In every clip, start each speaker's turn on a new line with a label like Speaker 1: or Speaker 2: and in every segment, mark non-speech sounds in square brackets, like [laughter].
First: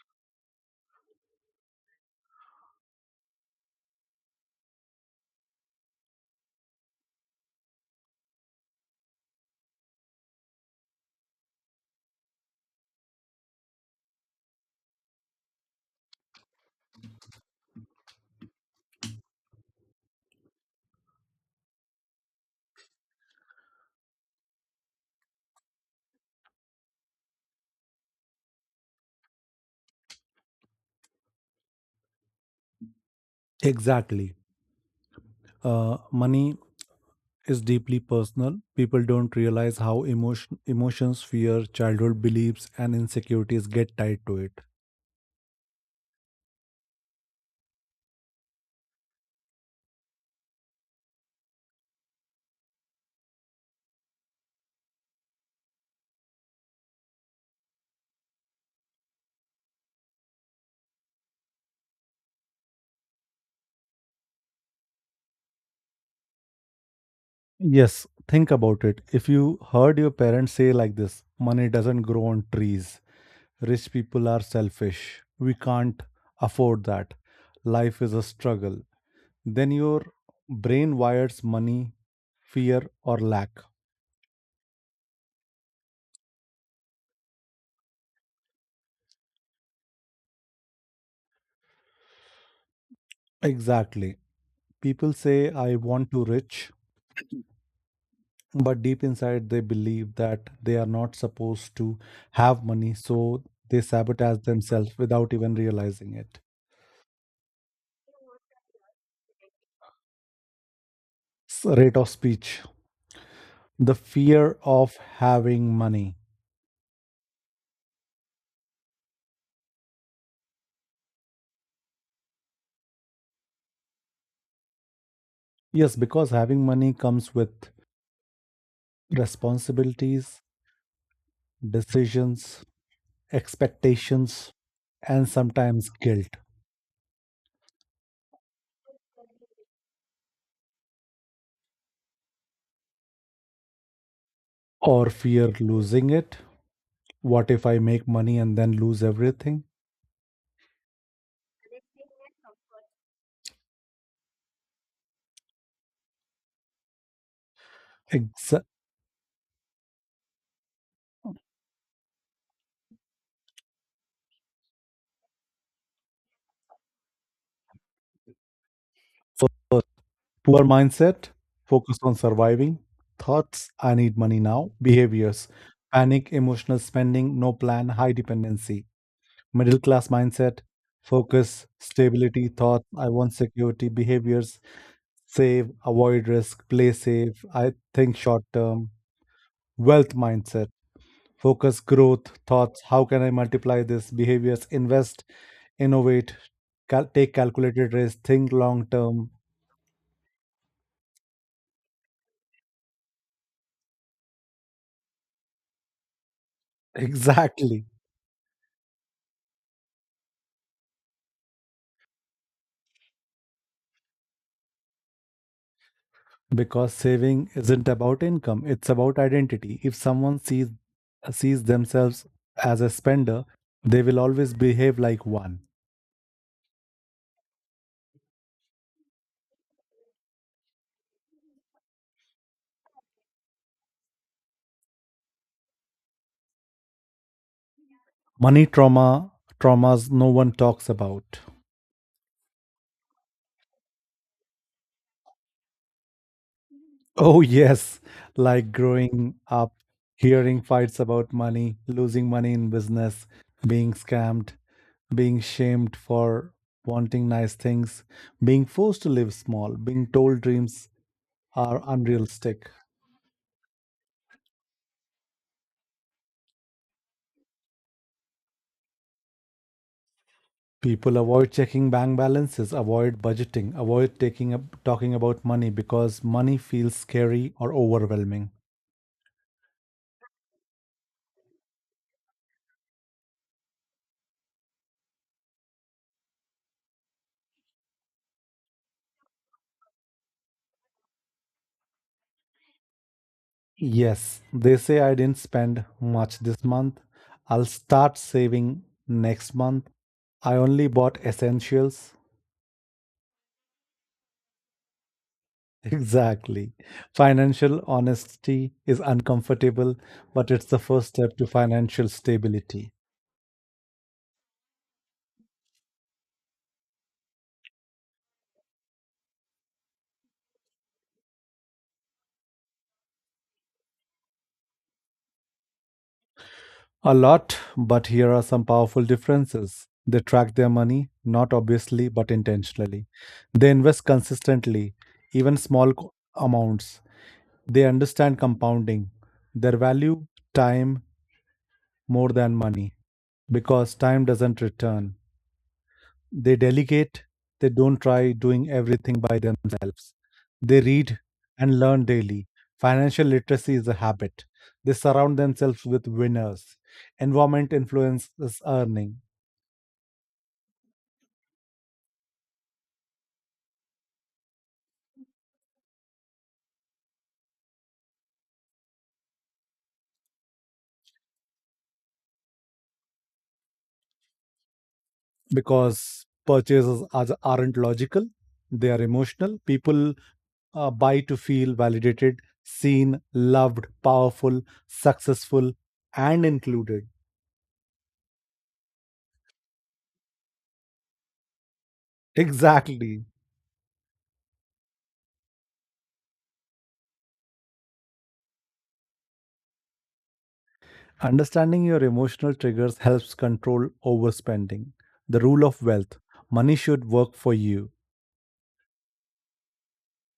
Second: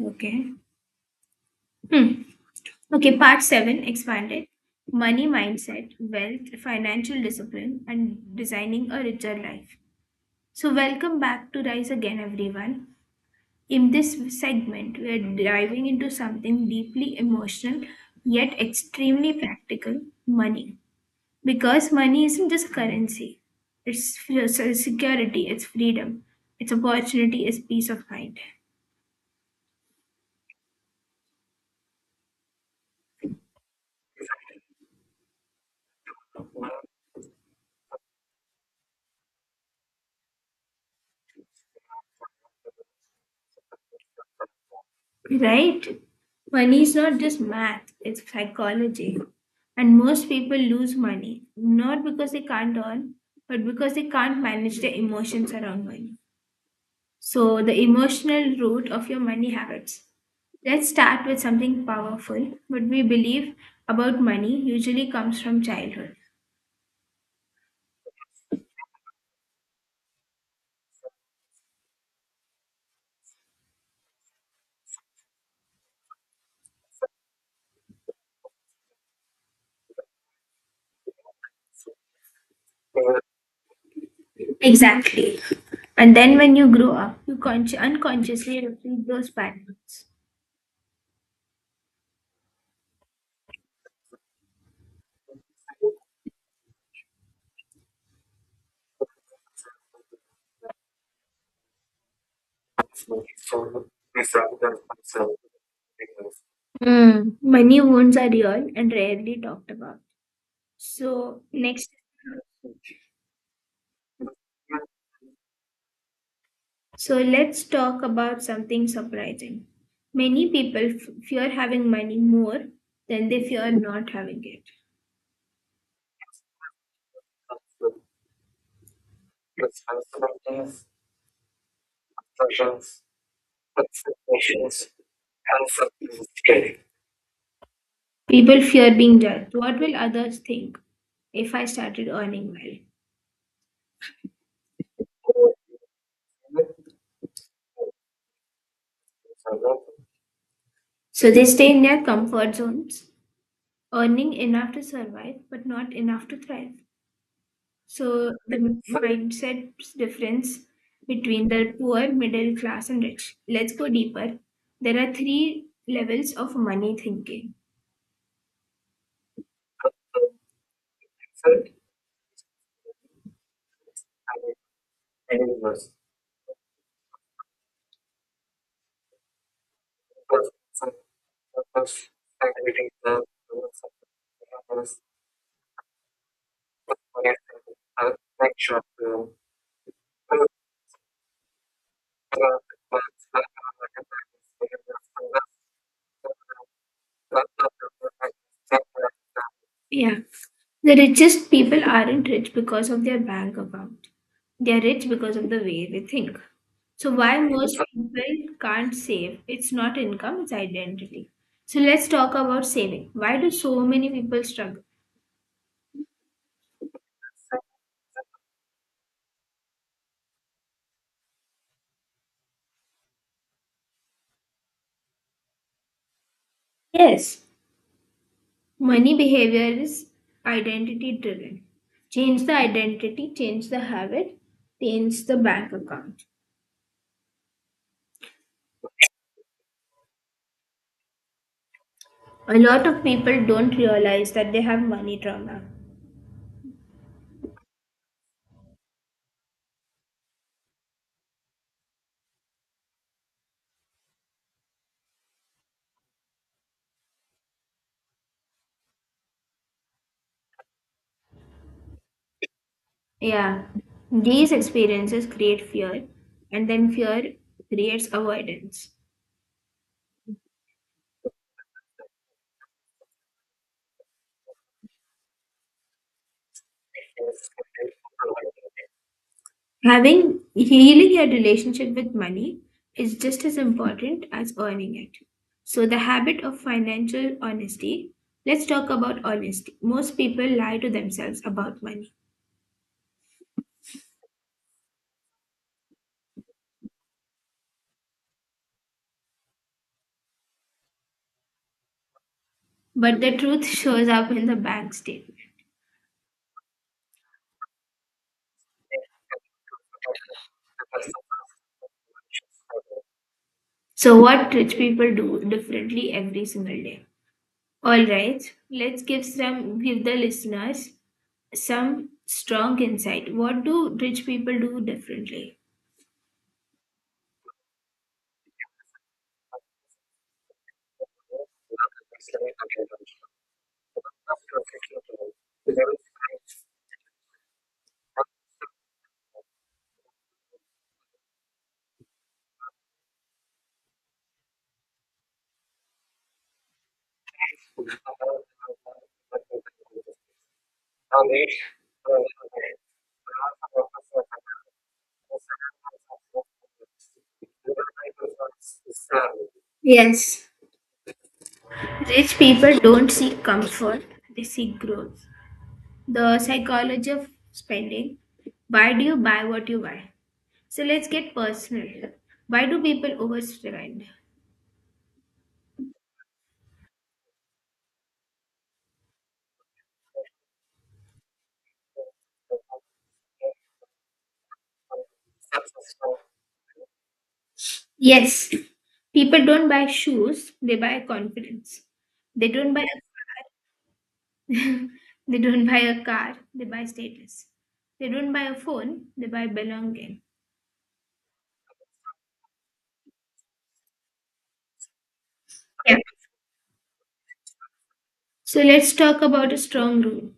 Speaker 1: Okay. Hmm. Okay, part seven expanded money mindset, wealth, financial discipline, and designing a richer life. So, welcome back to Rise Again, everyone. In this segment, we're diving into something deeply emotional yet extremely practical money. Because money isn't just currency, it's security, it's freedom, it's opportunity, it's peace of mind.
Speaker 2: Exactly. Money is deeply personal. People don't realize how emotions, fear, childhood beliefs, and insecurities get tied to it.
Speaker 1: Right? Money is not just math, it's psychology. And most people lose money, not because they can't earn, but because they can't manage their emotions around money. So, the emotional root of your money habits. Let's start with something powerful. What we believe about money usually comes from childhood.
Speaker 2: Yes, think about it. If you heard your parents say like this, money doesn't grow on trees, rich people are selfish, we can't afford that, life is a struggle, then your brain wires money, fear, or lack.
Speaker 1: Exactly. And then when you grow up, you unconsciously repeat those patterns.
Speaker 2: Exactly. People say, I want to rich but deep inside they believe that they are not supposed to have money so they sabotage themselves without even realizing it.
Speaker 1: Mm. Money wounds are real and rarely talked about. So, next,
Speaker 2: Rate of speech. The fear of having money.
Speaker 1: so let's talk about something surprising. Many people fear having money more than they fear not having it.
Speaker 2: Yes, because having money comes with responsibilities, decisions, expectations, and sometimes guilt.
Speaker 1: People fear being judged. What will others think if I started earning well?
Speaker 2: Or fear losing it. What if I make money and then lose everything?
Speaker 1: So, they stay in their comfort zones, earning enough to survive but not enough to thrive. So, the
Speaker 2: Exa-
Speaker 1: mindset difference between the poor, middle class, and rich. Let's go deeper. There are three levels of money thinking.
Speaker 2: so, poor mindset, focus on surviving. Thoughts, I need money now. Behaviors, panic, emotional spending, no plan, high dependency. Middle class mindset, focus, stability, thoughts, I want security. Behaviors, save, avoid risk, play safe, I think short term. Wealth mindset, focus, growth, thoughts, how can I multiply this? Behaviors, invest, innovate, take calculated risk, think long term.
Speaker 1: Yeah. The richest people aren't rich because of their bank account. They're rich because of the way they think.
Speaker 2: [laughs]
Speaker 1: So, why most
Speaker 2: Exactly.
Speaker 1: people can't save? It's not income, it's identity. So, let's talk about saving. Why do so many people struggle?
Speaker 2: Because saving isn't about income, it's about identity. If someone sees themselves as a spender, they will always behave like one.
Speaker 1: Yes, money behavior is identity driven. Change the identity, change the habit, change the bank account.
Speaker 2: Money traumas no one talks about.
Speaker 1: A lot of people don't realize that they have money trauma.
Speaker 2: Oh yes, like growing up, hearing fights about money, losing money in business, being scammed, being shamed for wanting nice things, being forced to live small, being told dreams are unrealistic.
Speaker 1: Yeah, these experiences create fear, and then fear creates avoidance.
Speaker 2: People avoid checking bank balances, avoid budgeting, avoid talking about money because money feels scary or overwhelming.
Speaker 1: Having healing your relationship with money is just as important as earning it. So, the habit of financial honesty, let's talk about honesty. Most people lie to themselves about money,
Speaker 2: Yes, they say I didn't spend much this month. I'll start saving next month. I only bought essentials. [laughs]
Speaker 1: but the truth [laughs] shows up in the bank statement.
Speaker 2: Exactly. Financial honesty is uncomfortable, but it's the first step to financial stability.
Speaker 1: So, what rich people do differently every single day? All right, let's give some give the listeners some strong insight. What do rich people do differently?
Speaker 2: A lot, but here are some powerful differences. They track their money, not obviously, but intentionally. They invest consistently, even small amounts. They understand compounding, their value, time, more than money, because time doesn't return. They delegate, they don't try doing everything by themselves. They read and learn daily. Financial literacy is a habit. They surround themselves with winners. Environment influences earning.
Speaker 1: Yes, rich people don't seek comfort; they seek growth. The psychology of spending. Why do you buy what you buy? So let's get personal. Why do people overspend?
Speaker 2: Because aren't logical, they are emotional. People buy to feel validated, seen, loved, powerful, successful, and included.
Speaker 1: Yes, people don't buy shoes; they buy confidence. They don't buy a
Speaker 2: Exactly.
Speaker 1: [laughs] They don't buy a car, they buy status. They don't buy a phone, they buy belonging.
Speaker 2: Understanding your emotional triggers helps control overspending. The rule of
Speaker 1: Yeah.
Speaker 2: wealth. Money should work for you.
Speaker 1: So let's talk about a strong rule.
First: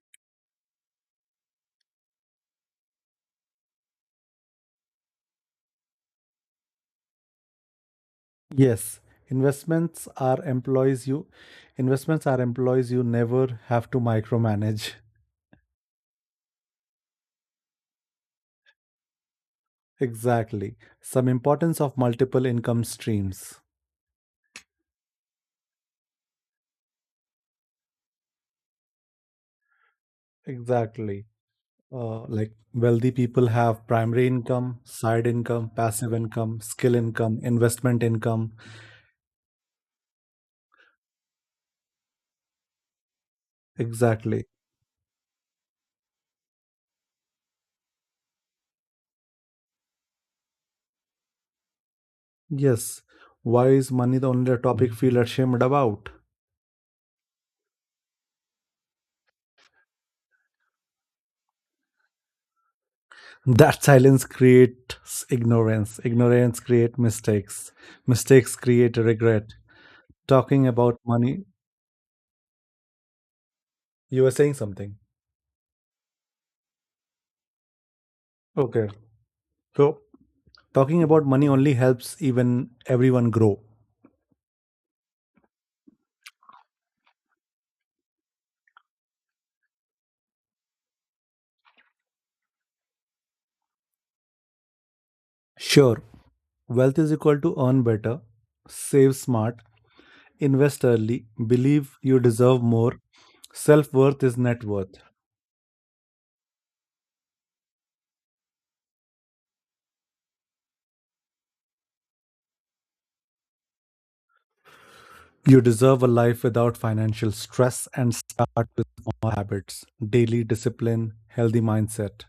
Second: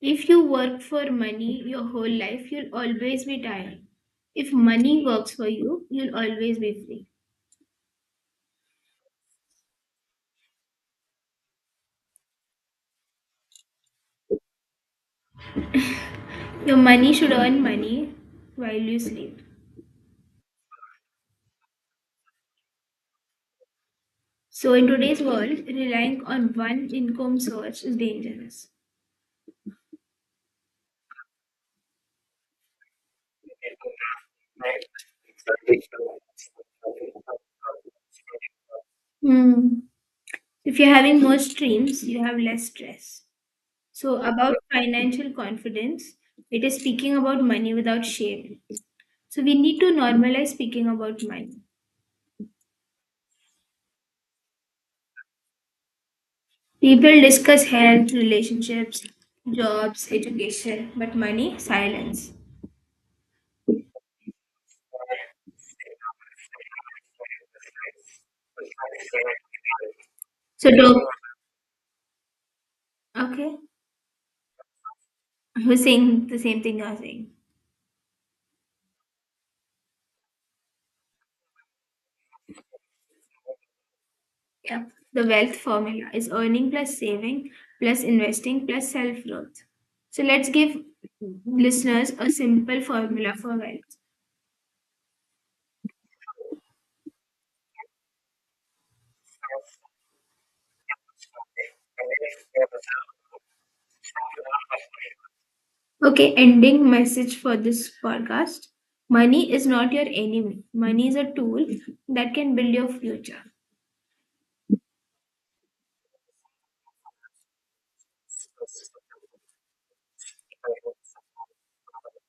Speaker 1: If you work for money your whole life, you'll always be tired. If money works for you, you'll always be free.
Speaker 2: Yes, investments are employees you investments are employees you never have to micromanage. [laughs]
Speaker 1: Your money should earn money while you sleep.
Speaker 2: Exactly. Some importance of multiple income streams.
Speaker 1: So, in today's world, relying on one income source is dangerous.
Speaker 2: Exactly. Like wealthy people have primary income, side income, passive income, skill income, investment income.
Speaker 1: Hmm. If you're having more streams, you have less stress. So,
Speaker 2: Exactly.
Speaker 1: about financial confidence, it is speaking about money without shame. So, we need to normalize speaking about money.
Speaker 2: Yes. Why is money the only topic feel ashamed about?
Speaker 1: People discuss health, relationships, jobs, education, but money, silence.
Speaker 2: That silence creates ignorance. Ignorance creates mistakes. Mistakes create regret. Talking
Speaker 1: So,
Speaker 2: about
Speaker 1: do
Speaker 2: money,
Speaker 1: okay,
Speaker 2: you were saying something.
Speaker 1: we're saying the same thing you're saying.
Speaker 2: Okay. So, talking about money only helps even everyone grow.
Speaker 1: Yeah, the wealth formula is earning plus saving plus investing plus self growth. So, let's give listeners a simple formula for wealth.
Speaker 2: Sure, wealth is equal to earn better, save smart, invest early, believe you deserve more. Self worth is net worth.
Speaker 1: Okay, ending message for this podcast. Money is not your enemy. Money is a tool that can build your future.
Speaker 2: You deserve a life without financial stress and start with small habits, daily discipline, healthy mindset,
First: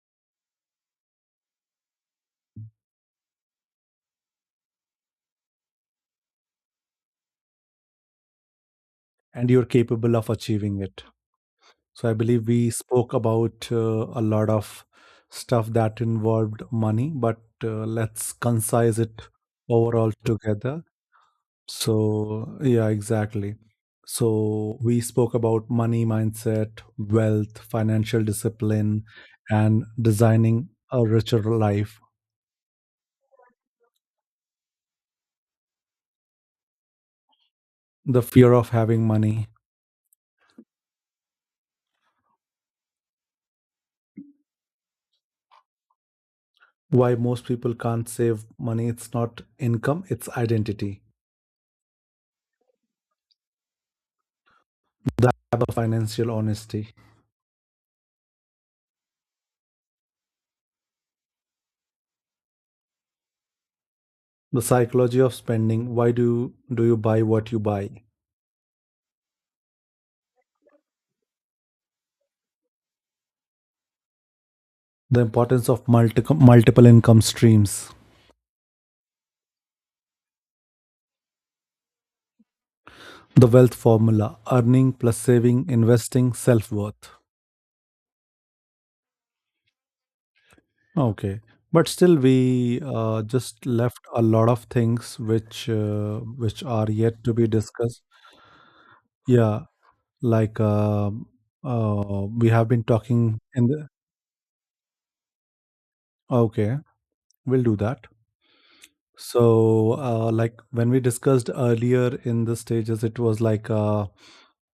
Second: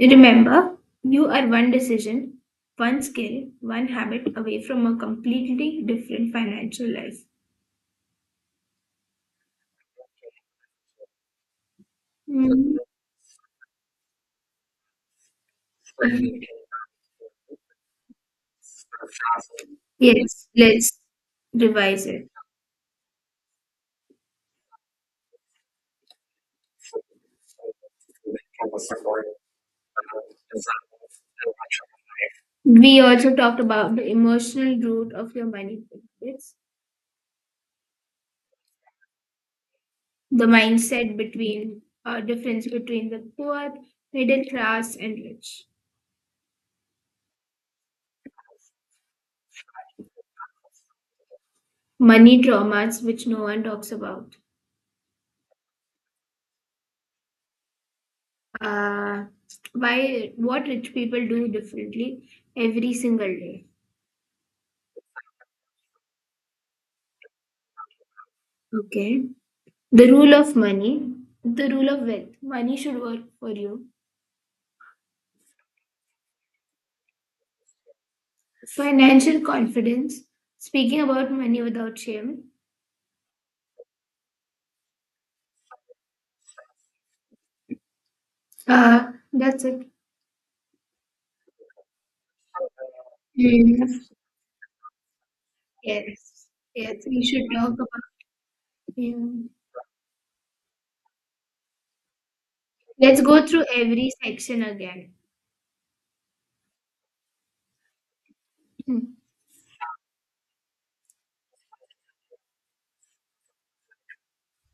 Speaker 1: Remember, you are one decision, one skill, one habit away from a completely different financial life.
Speaker 2: and you're capable of achieving it. So, I believe we
Speaker 1: Mm.
Speaker 2: spoke about a lot of stuff that involved money, but let's concise it overall
Speaker 1: Yes,
Speaker 2: together.
Speaker 1: let's revise it.
Speaker 2: So, yeah, exactly. So, we spoke about money mindset, wealth, financial discipline, and designing a richer life.
Speaker 1: We also talked about the emotional root of your money habits,
Speaker 2: The fear of having money.
Speaker 1: the mindset between difference between the poor, middle class, and rich.
Speaker 2: Why most people can't save money. It's not income, it's identity.
Speaker 1: Money traumas, which no one talks about.
Speaker 2: The lack of financial honesty.
Speaker 1: Uh, why? What rich people do differently every single day.
Speaker 2: The psychology of spending. Why do you buy what you buy?
Speaker 1: Okay. The rule of money, the rule of wealth. Money should work for you.
Speaker 2: The importance of multiple income streams.
Speaker 1: Financial confidence, speaking about money without shame.
Speaker 2: The wealth formula, earning plus saving, investing, self-worth.
Speaker 1: That's it.
Speaker 2: Okay, but still we just
Speaker 1: Mm.
Speaker 2: left a lot of things
Speaker 1: Yes.
Speaker 2: which are
Speaker 1: Yes.
Speaker 2: yet
Speaker 1: We
Speaker 2: to
Speaker 1: should
Speaker 2: be
Speaker 1: talk
Speaker 2: discussed.
Speaker 1: about. Yeah.
Speaker 2: yeah like um we have been
Speaker 1: Let's
Speaker 2: talking
Speaker 1: go through
Speaker 2: in the,
Speaker 1: every section again.
Speaker 2: okay, we'll do that. So like when we discussed earlier in the stages it was like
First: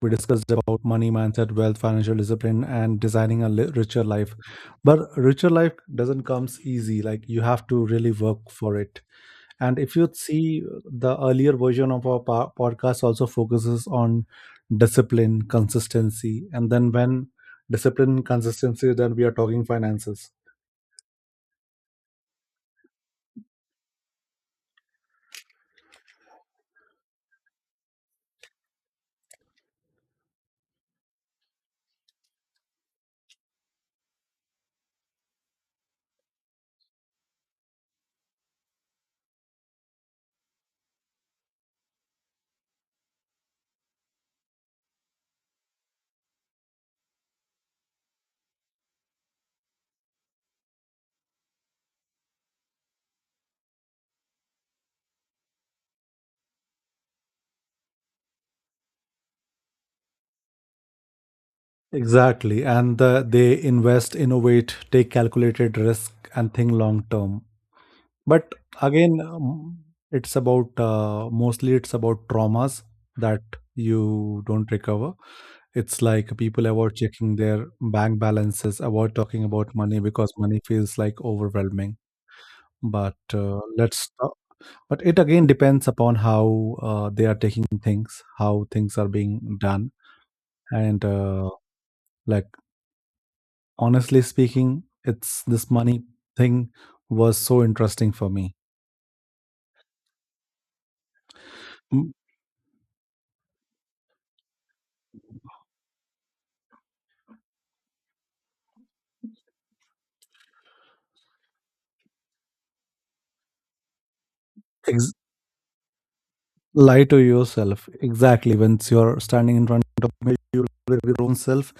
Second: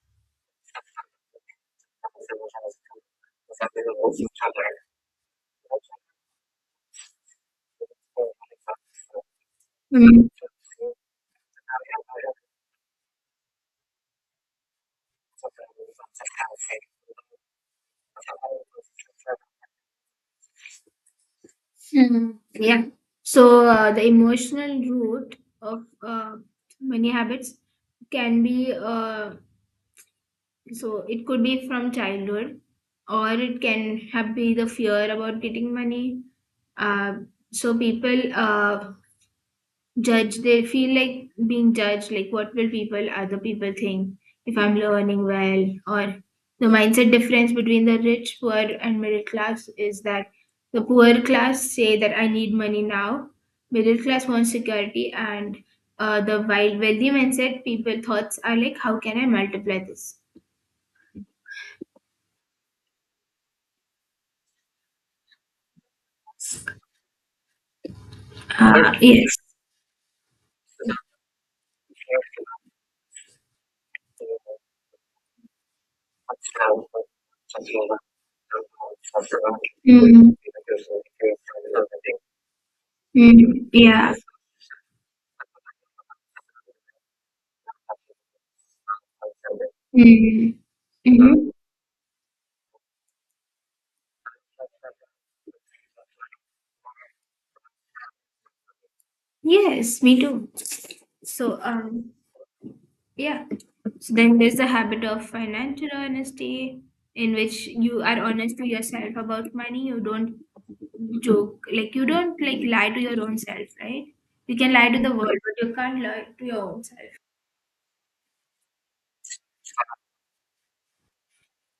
Speaker 2: we discussed about money mindset, wealth, financial discipline, and designing a richer life. But richer life doesn't comes easy, like you have to really work for it. And if you
Speaker 1: Hmm.
Speaker 2: see the earlier version of our podcast also focuses on discipline, consistency, and then we are talking finances.
Speaker 1: Mm, yeah. So the emotional root of many habits can be, so it could be from childhood, or it can have be the fear about getting money. Uh, so people judge, they feel like being judged, like what will people other people think if I'm learning well, or the mindset difference between the rich, poor and middle class is that the poor class say that I need money now, middle class wants security, and the wild wealthy mindset people thoughts are like how can I multiply this?
Speaker 2: Exactly. And they invest, innovate, take calculated risk, and think long term. But
Speaker 1: Ah,
Speaker 2: again,
Speaker 1: yes.
Speaker 2: it's about mostly it's about traumas that you don't recover. It's like people avoid checking their bank balances, avoid talking about money because
Speaker 1: Mm,
Speaker 2: money feels like overwhelming. But
Speaker 1: mm,
Speaker 2: let's
Speaker 1: yeah.
Speaker 2: talk. But it again depends upon how they are taking things, how things are being done,
Speaker 1: Mm,
Speaker 2: and
Speaker 1: mhm.
Speaker 2: like honestly speaking, it's this money thing was so interesting for me.
Speaker 1: Yes, me too. So, um,
Speaker 2: Mm,
Speaker 1: yeah. So then there's the habit of financial honesty, in which you are honest to yourself about money. You don't joke, like you don't like lie to your own self, right? You can lie to
Speaker 2: ex-
Speaker 1: the world, but you can't lie to your own
Speaker 2: lie
Speaker 1: self.
Speaker 2: to yourself. Exactly. Once you're standing in front of me you lie to your own self,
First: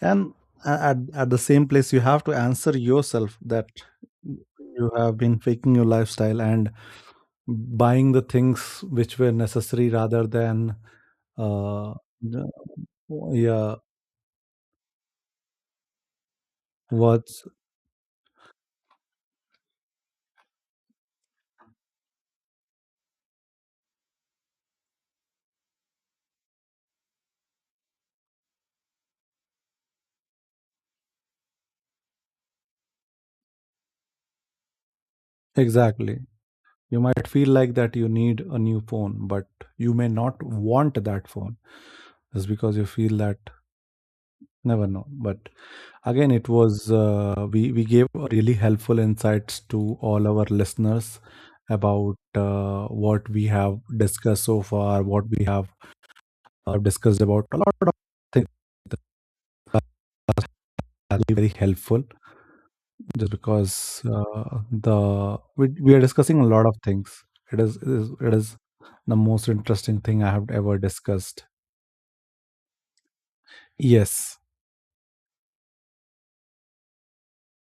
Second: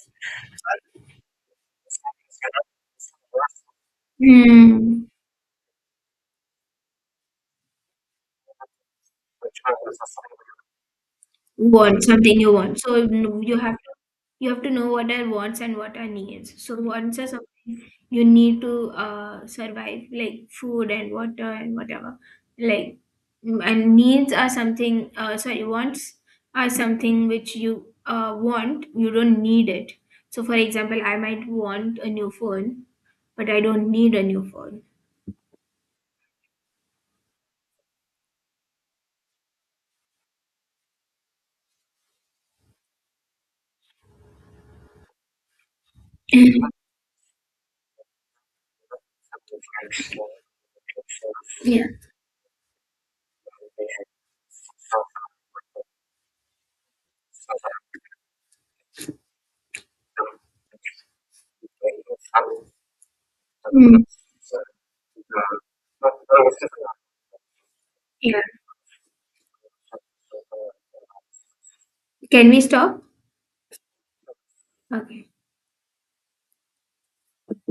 Speaker 2: and at, the same place you have to answer yourself that you
Speaker 1: Hmm.
Speaker 2: have been faking your lifestyle and buying the things which were necessary rather than uh
Speaker 1: Want something
Speaker 2: the-
Speaker 1: you want, so you know,
Speaker 2: yeah.
Speaker 1: you have to know what are wants and what are needs. So wants are
Speaker 2: What's
Speaker 1: something you need to survive, like food and water and whatever. Like mm, and needs are something. Sorry, wants are something which you want. You don't need it. So for example, I might want a new phone, but I don't need a new phone.
Speaker 2: exactly? You might feel like that you need a new phone, but you may not want that phone just because you feel that, never know. But again, it
Speaker 1: [laughs]
Speaker 2: was we gave really helpful insights to all our listeners
Speaker 1: Yeah.
Speaker 2: about what we have discussed so far, what we have discussed about a lot of things. The podcast has been very helpful just because
Speaker 1: Mm,
Speaker 2: we are discussing a lot of things. It is, it is it
Speaker 1: yeah.
Speaker 2: is the most interesting thing I have ever discussed.
Speaker 1: Can we stop?
Speaker 2: Yes.
Speaker 1: Okay.